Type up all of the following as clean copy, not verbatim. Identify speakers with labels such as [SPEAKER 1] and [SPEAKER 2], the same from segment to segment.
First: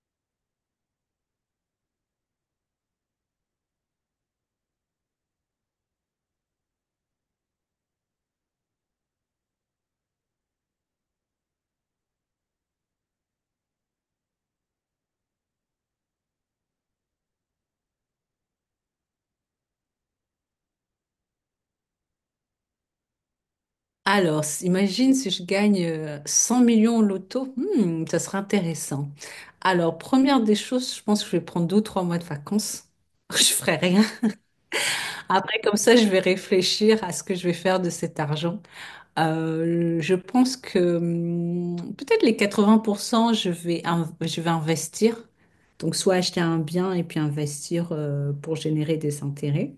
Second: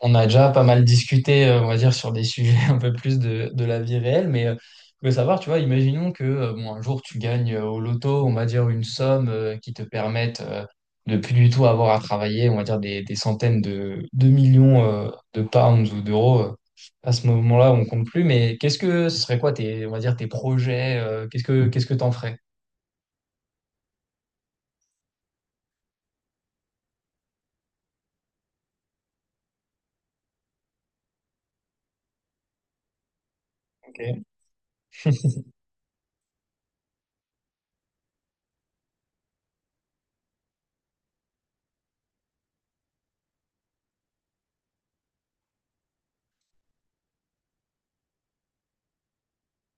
[SPEAKER 1] On a déjà pas mal discuté, on va dire, sur des sujets un peu plus de la vie réelle, mais je veux savoir, tu vois. Imaginons que bon, un jour tu gagnes au loto, on va dire, une somme qui te permette de plus du tout avoir à travailler, on va dire, des centaines de millions de pounds ou d'euros. À ce moment-là, on compte plus, mais qu'est-ce que ce serait quoi tes, on va dire, tes projets? Qu'est-ce que t'en ferais?
[SPEAKER 2] Imagine si je gagne 100 millions au loto. Ça serait intéressant. Alors, première des choses, je pense que je vais prendre 2 ou 3 mois de vacances. Je ferai rien.
[SPEAKER 1] Ok.
[SPEAKER 2] Après, comme ça, je vais réfléchir à ce que je vais faire de cet argent. Je pense que peut-être les 80%, je vais investir. Donc, soit acheter un bien et puis investir pour générer des intérêts.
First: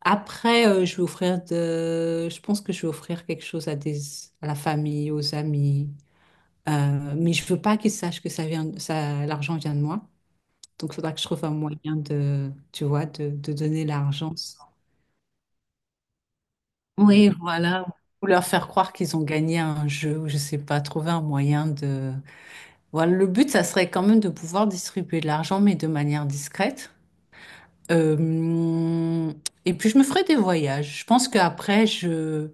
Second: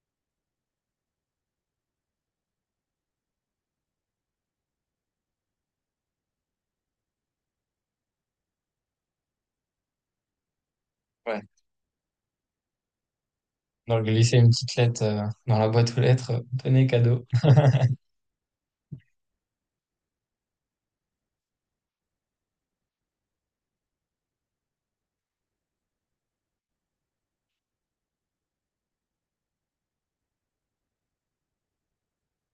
[SPEAKER 2] Après, je vais offrir de... Je pense que je vais offrir quelque chose à des... à la famille, aux amis. Mais je veux pas qu'ils sachent que ça vient... ça... l'argent vient de moi. Donc, il faudra que je
[SPEAKER 1] Ouais.
[SPEAKER 2] trouve un moyen de, tu vois, de donner
[SPEAKER 1] Donc,
[SPEAKER 2] l'argent.
[SPEAKER 1] laisser une petite lettre dans la boîte aux lettres. Tenez, cadeau.
[SPEAKER 2] Oui, voilà. Ou leur faire croire qu'ils ont gagné à un jeu, ou je sais pas, trouver un moyen de... Voilà, le but, ça serait quand même de pouvoir distribuer de l'argent, mais de manière discrète. Euh, et puis je me ferai des voyages. Je pense qu'après, je,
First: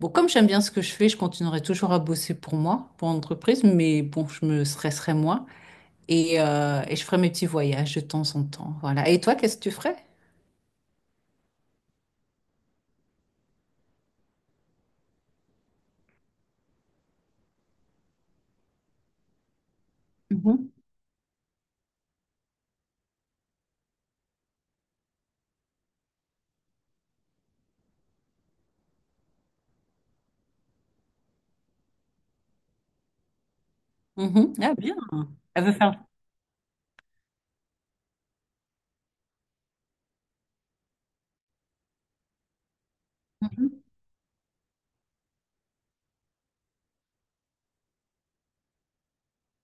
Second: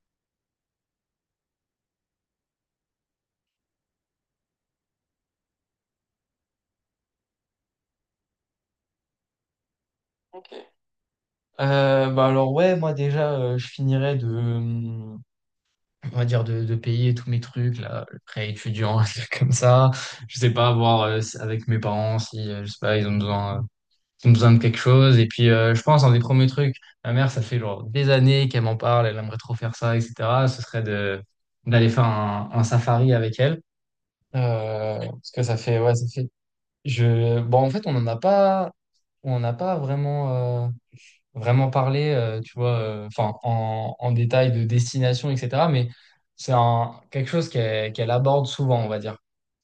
[SPEAKER 2] bon, comme j'aime bien ce que je fais, je continuerai toujours à bosser pour moi, pour l'entreprise, mais bon, je me stresserai moins et je ferai mes petits voyages de temps en temps. Voilà. Et toi, qu'est-ce que tu ferais?
[SPEAKER 1] Bah, alors ouais, moi déjà, je finirais on va dire de, payer tous mes trucs, là, le prêt étudiant, un truc comme ça. Je sais
[SPEAKER 2] Mhm.
[SPEAKER 1] pas, voir avec mes parents si, je sais pas, ils ont besoin de quelque chose. Et puis, je pense, un des premiers trucs, ma mère, ça fait genre des années qu'elle m'en parle, elle aimerait trop faire ça, etc. Ce serait de d'aller faire un safari avec elle.
[SPEAKER 2] Mhm. Ah, bien.
[SPEAKER 1] Parce que ça
[SPEAKER 2] Elle veut
[SPEAKER 1] fait, ouais,
[SPEAKER 2] faire.
[SPEAKER 1] ça fait. Bon, en fait, on n'en a pas. On n'a pas vraiment parlé, tu vois, enfin,
[SPEAKER 2] Mhm.
[SPEAKER 1] en détail de destination, etc. Mais quelque chose qu'elle aborde souvent, on va dire.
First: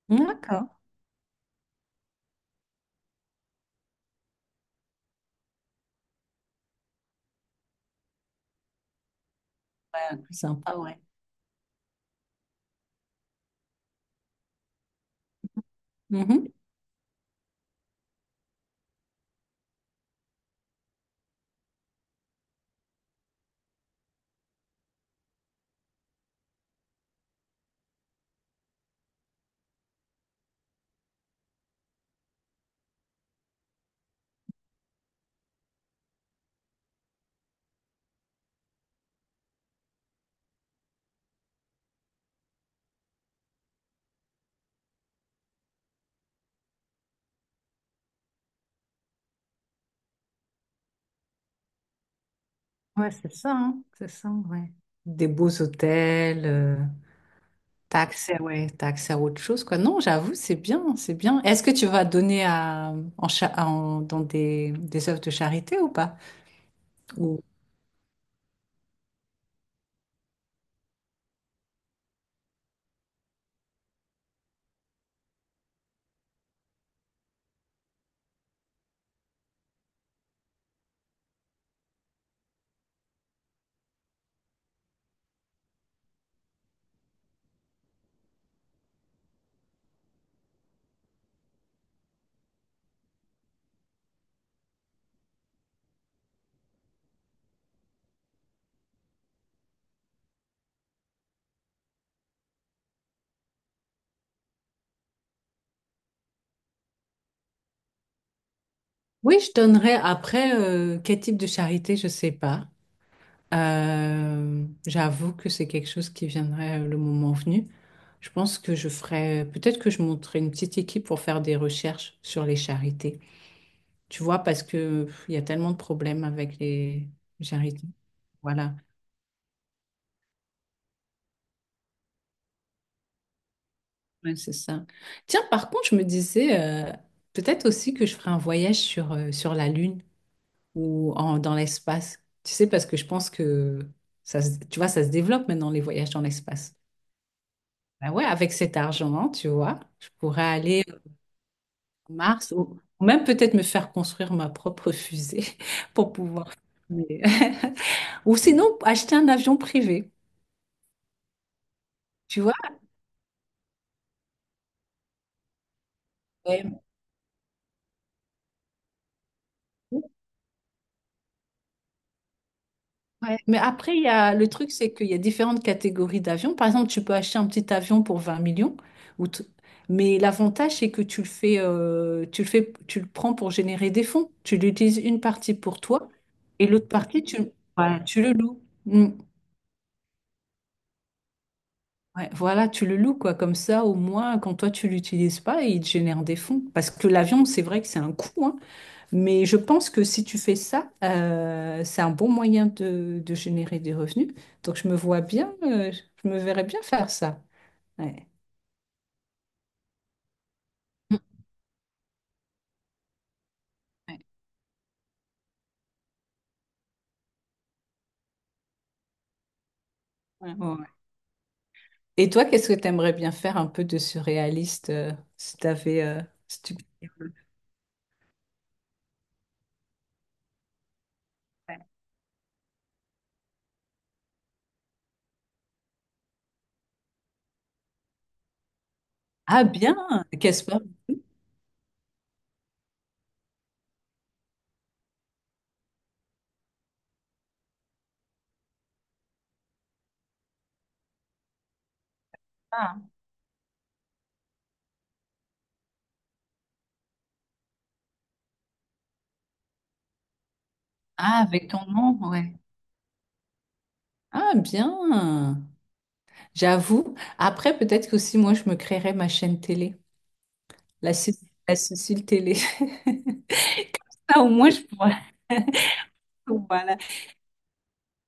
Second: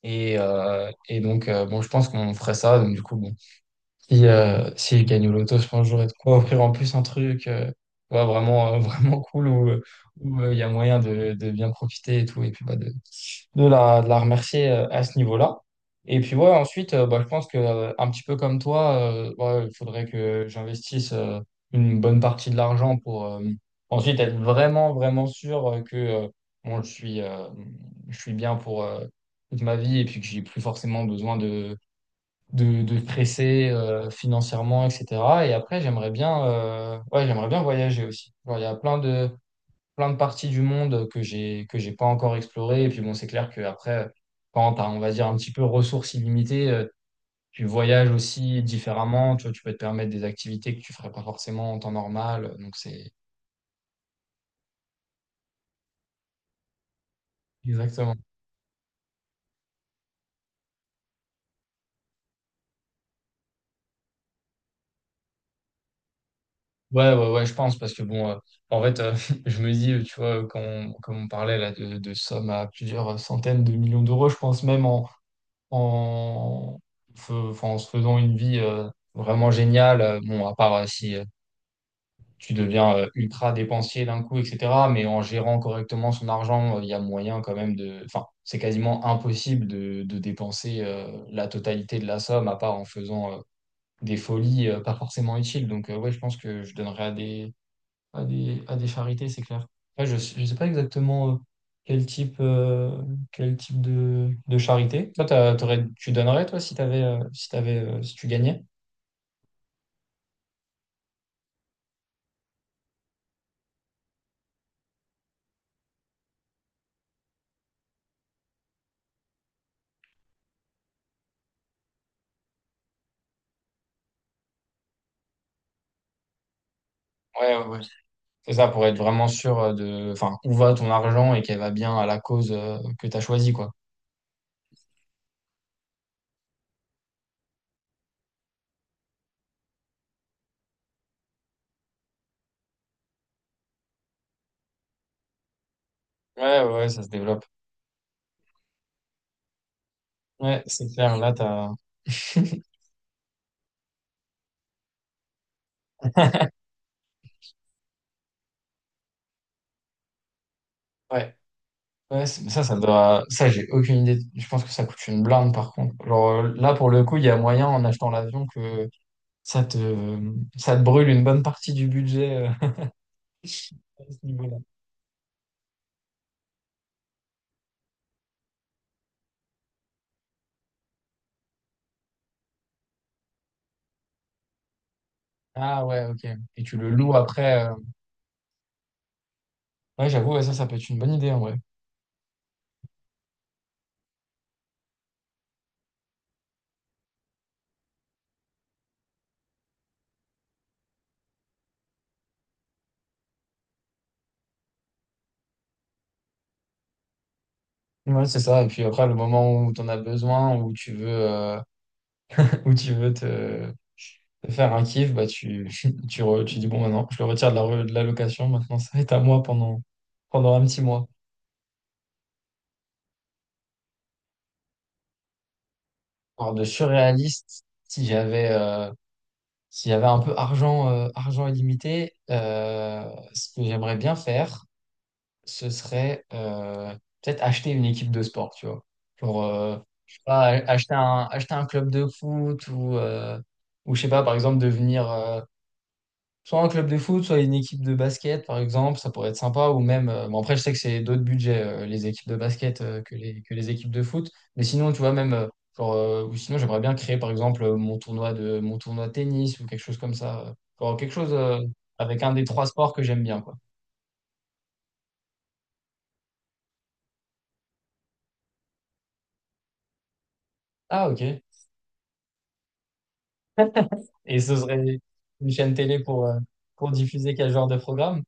[SPEAKER 2] D'accord.
[SPEAKER 1] Et donc, bon, je pense qu'on ferait ça. Donc, du coup, bon, si je gagne au loto, je pense que j'aurais de quoi offrir en plus un truc ouais, vraiment cool,
[SPEAKER 2] Ouais, c'est
[SPEAKER 1] où il y a
[SPEAKER 2] sympa, ouais.
[SPEAKER 1] moyen de bien profiter et tout. Et puis, bah, de la remercier à ce niveau-là. Et puis
[SPEAKER 2] Mhm.
[SPEAKER 1] ouais, ensuite, bah, je pense que un petit peu comme toi, ouais, il faudrait que j'investisse une bonne partie de l'argent pour ensuite être vraiment, vraiment sûr que bon, je suis bien pour toute ma vie, et puis que j'ai plus forcément besoin de stresser financièrement, etc. Et après, ouais, j'aimerais bien voyager aussi. Genre, il y a plein de parties du monde que j'ai pas encore explorées. Et puis bon, c'est clair que après, quand t'as, on va dire, un petit peu ressources illimitées, tu voyages aussi différemment. Tu vois, tu peux te permettre des activités que tu ferais pas forcément en temps normal. Donc
[SPEAKER 2] Ouais,
[SPEAKER 1] c'est
[SPEAKER 2] c'est ça, hein, c'est ça, ouais. Des beaux hôtels, t'as
[SPEAKER 1] Exactement.
[SPEAKER 2] accès, ouais, t'as accès à autre chose, quoi. Non, j'avoue, c'est bien, c'est bien. Est-ce que tu vas donner à, en, dans des œuvres de charité ou pas?
[SPEAKER 1] Ouais, ouais, ouais, je pense, parce que bon, en fait, je me dis, tu vois, comme on parlait là de sommes à plusieurs centaines de millions d'euros, je pense même en, enfin, en se faisant une vie vraiment géniale. Bon, à part si tu deviens ultra dépensier d'un coup, etc. Mais en gérant correctement son argent, il y a moyen quand même. De... Enfin, c'est quasiment impossible de dépenser la totalité de la somme, à part en faisant des folies pas forcément utiles. Donc, ouais, je pense que je donnerais à des, à des charités, c'est clair. Ouais, je ne sais pas exactement quel type, euh, quel type de charité. Toi, tu donnerais, toi, si tu gagnais?
[SPEAKER 2] Oui, je donnerais après quel type de charité, je sais pas. J'avoue que c'est quelque chose qui viendrait le moment venu. Je pense que je ferais, peut-être que je monterais une petite équipe pour faire des recherches sur les charités. Tu vois, parce que pff, il y a tellement de problèmes avec les
[SPEAKER 1] Ouais, ouais, ouais.
[SPEAKER 2] charités.
[SPEAKER 1] C'est ça,
[SPEAKER 2] Voilà,
[SPEAKER 1] pour être vraiment sûr enfin, où va ton argent et qu'elle va bien à la cause que tu as choisie, quoi.
[SPEAKER 2] ouais, c'est ça. Tiens, par contre, je me disais peut-être aussi que je ferais un voyage sur la Lune, ou en, dans l'espace. Tu sais, parce que je pense que ça, tu vois, ça se développe maintenant, les voyages dans
[SPEAKER 1] Ouais,
[SPEAKER 2] l'espace.
[SPEAKER 1] ouais, ça se développe.
[SPEAKER 2] Ben ouais, avec cet argent, tu vois, je pourrais
[SPEAKER 1] Ouais,
[SPEAKER 2] aller
[SPEAKER 1] c'est
[SPEAKER 2] sur
[SPEAKER 1] clair, là, t'as.
[SPEAKER 2] Mars ou même peut-être me faire construire ma propre fusée pour pouvoir. Mais... Ou sinon, acheter un avion privé,
[SPEAKER 1] Ouais, ouais,
[SPEAKER 2] tu
[SPEAKER 1] mais
[SPEAKER 2] vois.
[SPEAKER 1] ça doit. Ça, j'ai aucune idée. Je pense que ça coûte une blinde, par contre. Genre,
[SPEAKER 2] Ouais.
[SPEAKER 1] là, pour le coup, il y a moyen, en achetant l'avion, ça te... ça te brûle une bonne partie du budget
[SPEAKER 2] Ouais. Mais après, il y
[SPEAKER 1] à ce
[SPEAKER 2] a, le
[SPEAKER 1] niveau-là.
[SPEAKER 2] truc, c'est qu'il y a différentes catégories d'avions. Par exemple, tu peux acheter un petit avion pour 20 millions, ou t- mais l'avantage, c'est que tu le fais, tu le prends pour générer des fonds. Tu l'utilises une partie pour
[SPEAKER 1] Ah ouais,
[SPEAKER 2] toi
[SPEAKER 1] ok. Et
[SPEAKER 2] et
[SPEAKER 1] tu
[SPEAKER 2] l'autre
[SPEAKER 1] le loues
[SPEAKER 2] partie, tu,
[SPEAKER 1] après.
[SPEAKER 2] ouais, tu le loues. Mm.
[SPEAKER 1] Ouais, j'avoue, ouais, ça peut être une bonne idée, en vrai.
[SPEAKER 2] Ouais, voilà, tu le loues, quoi. Comme ça, au moins, quand toi, tu l'utilises pas, il te génère des fonds. Parce que l'avion, c'est vrai que c'est un coût, hein. Mais je pense que si tu fais ça, c'est un bon moyen de générer des revenus. Donc je me verrais bien faire ça.
[SPEAKER 1] Ouais,
[SPEAKER 2] Ouais.
[SPEAKER 1] c'est ça. Et puis après, le moment où tu en as besoin, où tu veux,
[SPEAKER 2] Mm.
[SPEAKER 1] ou tu veux
[SPEAKER 2] Ouais.
[SPEAKER 1] te faire un kiff, bah tu dis bon, maintenant, je le retire de la, de la location, maintenant ça va être à moi pendant,
[SPEAKER 2] Ouais.
[SPEAKER 1] un petit
[SPEAKER 2] Ouais.
[SPEAKER 1] mois.
[SPEAKER 2] Et toi, qu'est-ce que tu aimerais bien faire un peu de surréaliste si t'avais,
[SPEAKER 1] Alors
[SPEAKER 2] si
[SPEAKER 1] de
[SPEAKER 2] tu...
[SPEAKER 1] surréaliste, si j'avais s'il y un peu argent, argent
[SPEAKER 2] Ouais.
[SPEAKER 1] illimité, ce que j'aimerais bien faire, ce serait peut-être acheter une équipe de sport, tu vois. Genre,
[SPEAKER 2] Ah bien,
[SPEAKER 1] je sais pas,
[SPEAKER 2] qu'est-ce pas?
[SPEAKER 1] acheter un, club de foot, ou ou je sais pas, par exemple, devenir, soit un club de foot, soit une équipe de basket, par exemple, ça pourrait être sympa. Ou même, bon, après, je sais que c'est d'autres budgets, les équipes de basket,
[SPEAKER 2] Ah,
[SPEAKER 1] que les, équipes de foot. Mais sinon, tu vois, même, genre, ou sinon, j'aimerais bien créer, par exemple, mon tournoi de, tennis, ou quelque chose comme ça. Genre, quelque chose,
[SPEAKER 2] ah, avec ton nom,
[SPEAKER 1] avec un des
[SPEAKER 2] ouais.
[SPEAKER 1] trois sports que j'aime bien, quoi.
[SPEAKER 2] Ah, bien, j'avoue. Après, peut-être que aussi moi, je me créerais ma chaîne télé,
[SPEAKER 1] Ah,
[SPEAKER 2] la,
[SPEAKER 1] ok.
[SPEAKER 2] Cé- la Cécile Télé.
[SPEAKER 1] Et
[SPEAKER 2] Ah au
[SPEAKER 1] ce
[SPEAKER 2] moins, je
[SPEAKER 1] serait
[SPEAKER 2] pourrais.
[SPEAKER 1] une chaîne télé pour
[SPEAKER 2] Voilà.
[SPEAKER 1] diffuser quel genre de programme?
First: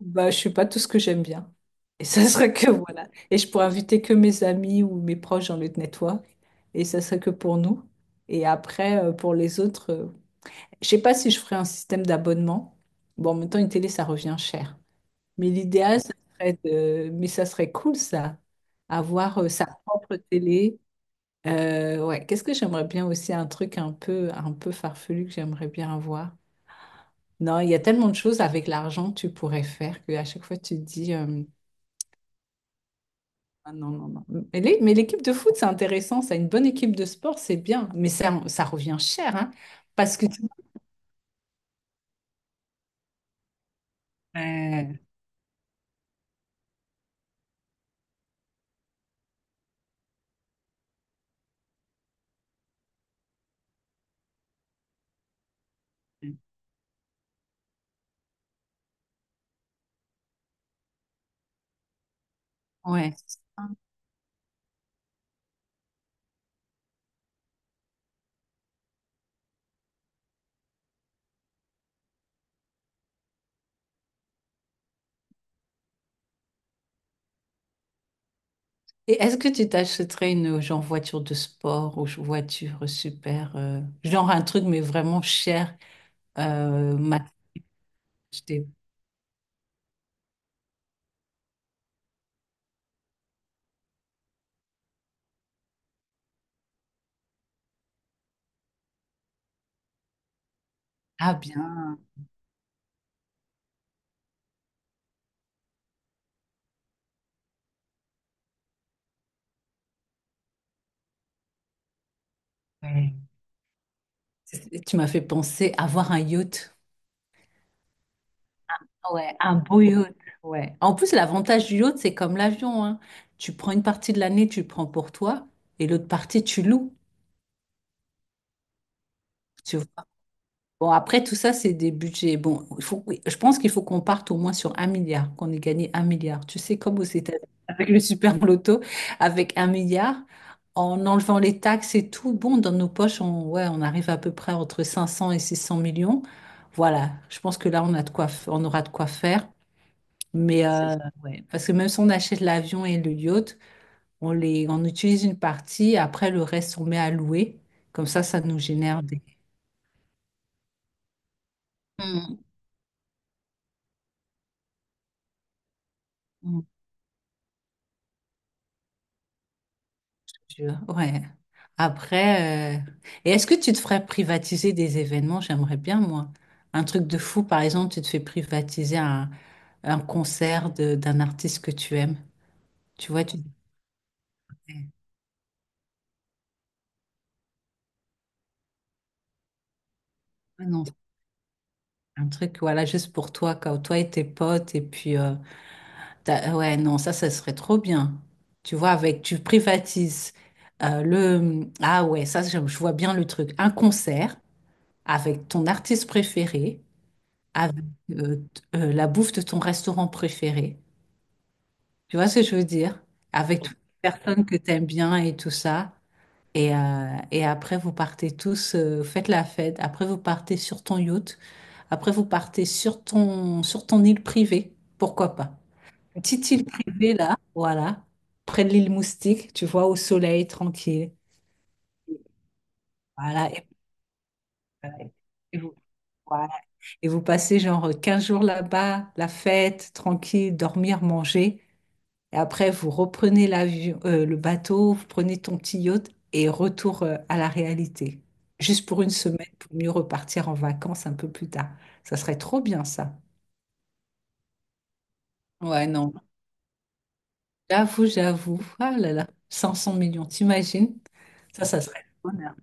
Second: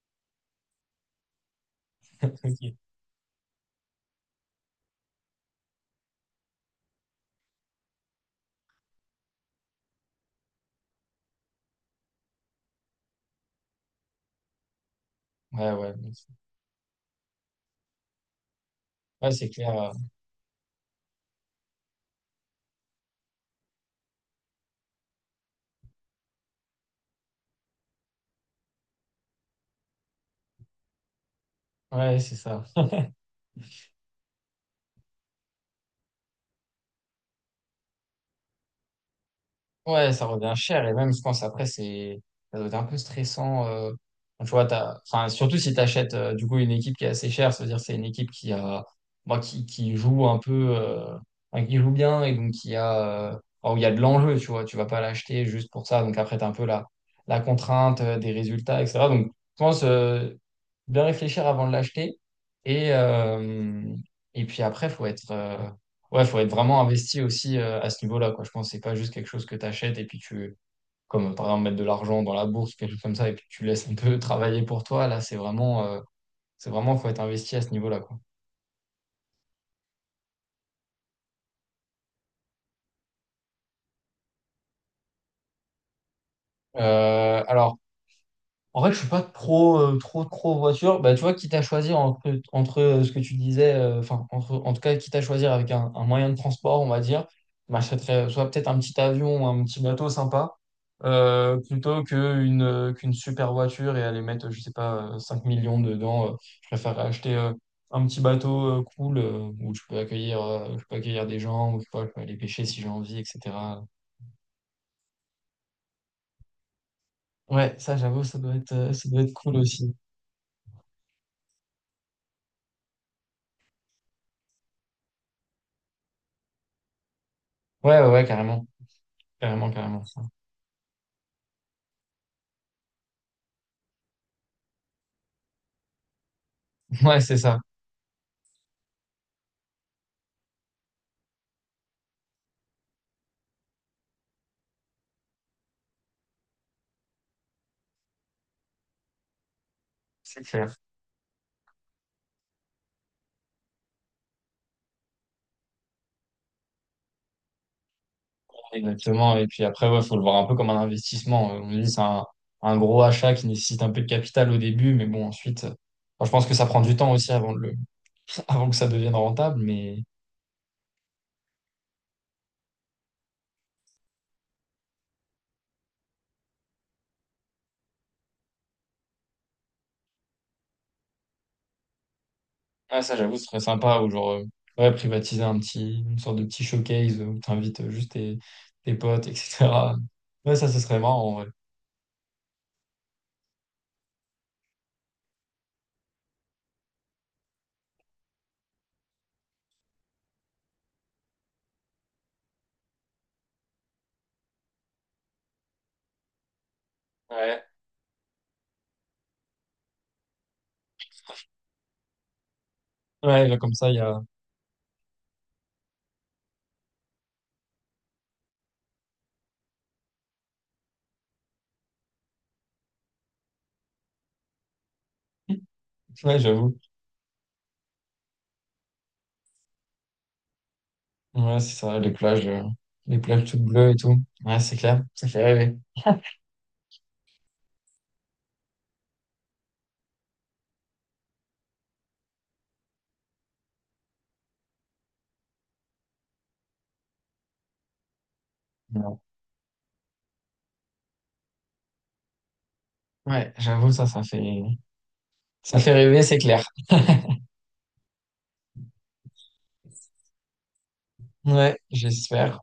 [SPEAKER 2] Bah, je suis pas tout ce que j'aime bien. Et ça serait que
[SPEAKER 1] Ok.
[SPEAKER 2] voilà. Et je pourrais inviter que mes amis ou mes proches dans le network. Et ça serait que pour nous. Et après, pour les autres, je sais pas si je ferais un système d'abonnement. Bon, en même temps, une télé, ça revient cher. Mais
[SPEAKER 1] Ouais, ouais.
[SPEAKER 2] l'idéal, ça serait de... Mais ça serait cool, ça.
[SPEAKER 1] Ouais,
[SPEAKER 2] Avoir
[SPEAKER 1] c'est
[SPEAKER 2] sa
[SPEAKER 1] clair.
[SPEAKER 2] propre télé. Ouais, qu'est-ce que j'aimerais bien aussi? Un truc un peu farfelu que j'aimerais bien avoir. Non, il y a tellement de choses avec l'argent que tu pourrais faire qu'à chaque fois, tu te dis...
[SPEAKER 1] Ouais, c'est ça.
[SPEAKER 2] Ah non, non, non. Mais les... mais l'équipe de foot, c'est intéressant. Ça, une bonne équipe de sport, c'est bien. Mais ça revient cher, hein,
[SPEAKER 1] Ouais,
[SPEAKER 2] parce
[SPEAKER 1] ça
[SPEAKER 2] que tu-
[SPEAKER 1] revient cher, et même je pense après c'est ça doit être un peu stressant, quand tu vois t'as,
[SPEAKER 2] Ouais.
[SPEAKER 1] enfin, surtout si tu achètes du coup une équipe qui est assez chère, ça veut dire que c'est une équipe qui a, moi, qui joue un peu enfin, qui joue bien, et donc qui a enfin, où il y a de l'enjeu, tu vois. Tu vas pas l'acheter juste pour ça. Donc après tu as un peu la contrainte des résultats, etc. Donc je pense bien réfléchir avant de l'acheter, et
[SPEAKER 2] Ouais.
[SPEAKER 1] euh, et puis après faut être ouais, faut être vraiment investi aussi à ce niveau-là, quoi. Je pense que c'est pas juste quelque chose que tu achètes et puis comme par exemple, mettre de l'argent dans la bourse, quelque chose comme ça, et puis tu laisses un peu travailler pour toi. Là, c'est c'est vraiment, faut être investi à ce niveau-là, quoi.
[SPEAKER 2] Et est-ce que tu t'achèterais une genre voiture de sport voiture super, genre un truc mais vraiment cher, euh, m'a-
[SPEAKER 1] Alors,
[SPEAKER 2] j'étais-
[SPEAKER 1] en fait, je suis pas trop, trop, trop voiture. Bah, tu vois, quitte à choisir entre, ce que tu disais, enfin, entre, en tout cas, quitte à choisir avec un, moyen de transport, on va dire, bah, je m'achèterais soit peut-être un petit avion, ou un petit bateau sympa,
[SPEAKER 2] Ah bien.
[SPEAKER 1] plutôt qu'une qu'une super voiture, et aller mettre, je sais pas, 5 millions dedans. Je préfère acheter un petit bateau cool, où je peux accueillir des gens, où, je sais pas, je peux aller pêcher si j'ai envie,
[SPEAKER 2] Ouais.
[SPEAKER 1] etc.
[SPEAKER 2] Tu m'as fait penser à avoir un yacht.
[SPEAKER 1] Ouais, ça, j'avoue, ça doit être
[SPEAKER 2] Ouais,
[SPEAKER 1] cool
[SPEAKER 2] un beau
[SPEAKER 1] aussi.
[SPEAKER 2] yacht. Ouais. En plus, l'avantage du yacht, c'est comme l'avion, hein. Tu prends une partie de l'année, tu le prends pour toi, et l'autre partie, tu loues.
[SPEAKER 1] Ouais, ouais, ouais, carrément. Carrément,
[SPEAKER 2] Tu vois.
[SPEAKER 1] carrément.
[SPEAKER 2] Bon, après, tout ça, c'est des budgets. Bon, il faut, oui, je pense qu'il faut qu'on parte au moins sur un milliard, qu'on ait gagné un milliard. Tu sais, comme aux
[SPEAKER 1] Ouais, c'est
[SPEAKER 2] États-Unis,
[SPEAKER 1] ça,
[SPEAKER 2] avec le super loto, avec un milliard, en enlevant les taxes et tout, bon, dans nos poches, on, ouais, on arrive à peu près entre 500 et 600 millions. Voilà, je pense que là, on a de quoi, on aura de quoi faire.
[SPEAKER 1] c'est
[SPEAKER 2] Mais
[SPEAKER 1] clair.
[SPEAKER 2] ouais, parce que même si on achète l'avion et le yacht, on les, on utilise une partie, après le reste, on met à louer. Comme ça nous génère des...
[SPEAKER 1] Exactement. Et puis après, ouais, faut le voir un peu comme un investissement. On dit, c'est un, gros achat qui nécessite un peu de capital au début, mais bon, ensuite, enfin, je pense que
[SPEAKER 2] Mm.
[SPEAKER 1] ça prend du temps aussi avant que ça devienne rentable. Mais
[SPEAKER 2] Je- Ouais. Après, et est-ce que tu te ferais privatiser des événements? J'aimerais bien, moi. Un truc de fou, par exemple, tu te fais privatiser un concert d'un artiste que tu aimes.
[SPEAKER 1] ouais,
[SPEAKER 2] Tu
[SPEAKER 1] ça,
[SPEAKER 2] vois,
[SPEAKER 1] j'avoue,
[SPEAKER 2] tu
[SPEAKER 1] ce
[SPEAKER 2] dis,
[SPEAKER 1] serait sympa, ou genre, ouais, privatiser une sorte de petit showcase où t'invites juste tes, potes, etc. Ouais,
[SPEAKER 2] ah
[SPEAKER 1] ça, ce
[SPEAKER 2] non, c'est
[SPEAKER 1] serait marrant, en vrai.
[SPEAKER 2] un truc, voilà, juste pour toi, quand toi et tes potes, et puis, ouais, non, ça serait trop bien. Tu vois, avec, tu privatises le, ah ouais, ça, je vois bien le truc. Un concert avec ton artiste préféré.
[SPEAKER 1] Ouais.
[SPEAKER 2] Avec la bouffe de ton restaurant préféré. Tu vois ce que je veux dire?
[SPEAKER 1] Ouais, là,
[SPEAKER 2] Avec
[SPEAKER 1] comme
[SPEAKER 2] toutes
[SPEAKER 1] ça,
[SPEAKER 2] les personnes que tu aimes bien et tout ça. Et après, vous partez tous, faites la fête. Après, vous partez sur ton yacht. Après, vous partez sur ton île privée. Pourquoi pas? Une
[SPEAKER 1] ouais,
[SPEAKER 2] petite île
[SPEAKER 1] j'avoue.
[SPEAKER 2] privée, là, voilà. Près de l'île Moustique, tu vois, au soleil, tranquille.
[SPEAKER 1] Ouais, c'est ça, les plages
[SPEAKER 2] Voilà.
[SPEAKER 1] toutes bleues et tout. Ouais, c'est
[SPEAKER 2] Et
[SPEAKER 1] clair,
[SPEAKER 2] vous, voilà. Et vous passez genre 15 jours là-bas, la fête, tranquille, dormir, manger. Et après, vous reprenez l'avion, le bateau, vous prenez ton petit yacht et retour à la réalité. Juste pour une
[SPEAKER 1] ouais.
[SPEAKER 2] semaine, pour mieux repartir en vacances un peu plus tard. Ça serait trop bien, ça.
[SPEAKER 1] Ouais, j'avoue, ça
[SPEAKER 2] Ouais,
[SPEAKER 1] fait
[SPEAKER 2] non.
[SPEAKER 1] rêver, c'est clair.
[SPEAKER 2] J'avoue, j'avoue. Ah là là, 500 millions, t'imagines? Ça,
[SPEAKER 1] Ouais,
[SPEAKER 2] ça serait le bonheur.
[SPEAKER 1] j'espère.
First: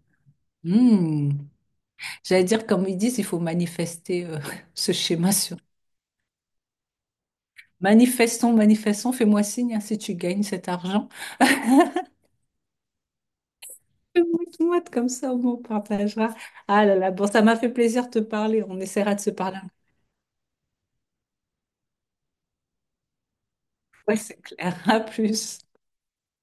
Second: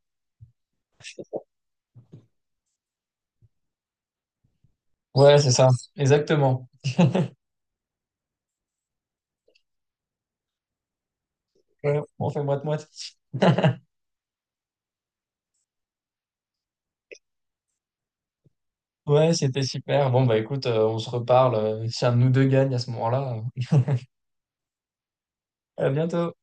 [SPEAKER 2] Hmm. J'allais dire, comme ils disent, il faut manifester ce schéma
[SPEAKER 1] Ouais, c'est
[SPEAKER 2] sur...
[SPEAKER 1] ça, exactement.
[SPEAKER 2] Manifestons, manifestons, fais-moi signe hein, si tu gagnes cet argent.
[SPEAKER 1] Ouais, bon, on fait moite-moite.
[SPEAKER 2] Mouette-mouette, comme ça, au moins, on partagera. Ah là là, bon, ça m'a fait plaisir de te parler. On essaiera de se
[SPEAKER 1] Ouais,
[SPEAKER 2] parler
[SPEAKER 1] c'était
[SPEAKER 2] un
[SPEAKER 1] super. Bon, bah écoute, on se reparle si un de nous deux gagne à ce moment-là.
[SPEAKER 2] peu. Ouais, c'est clair. À plus.
[SPEAKER 1] À bientôt.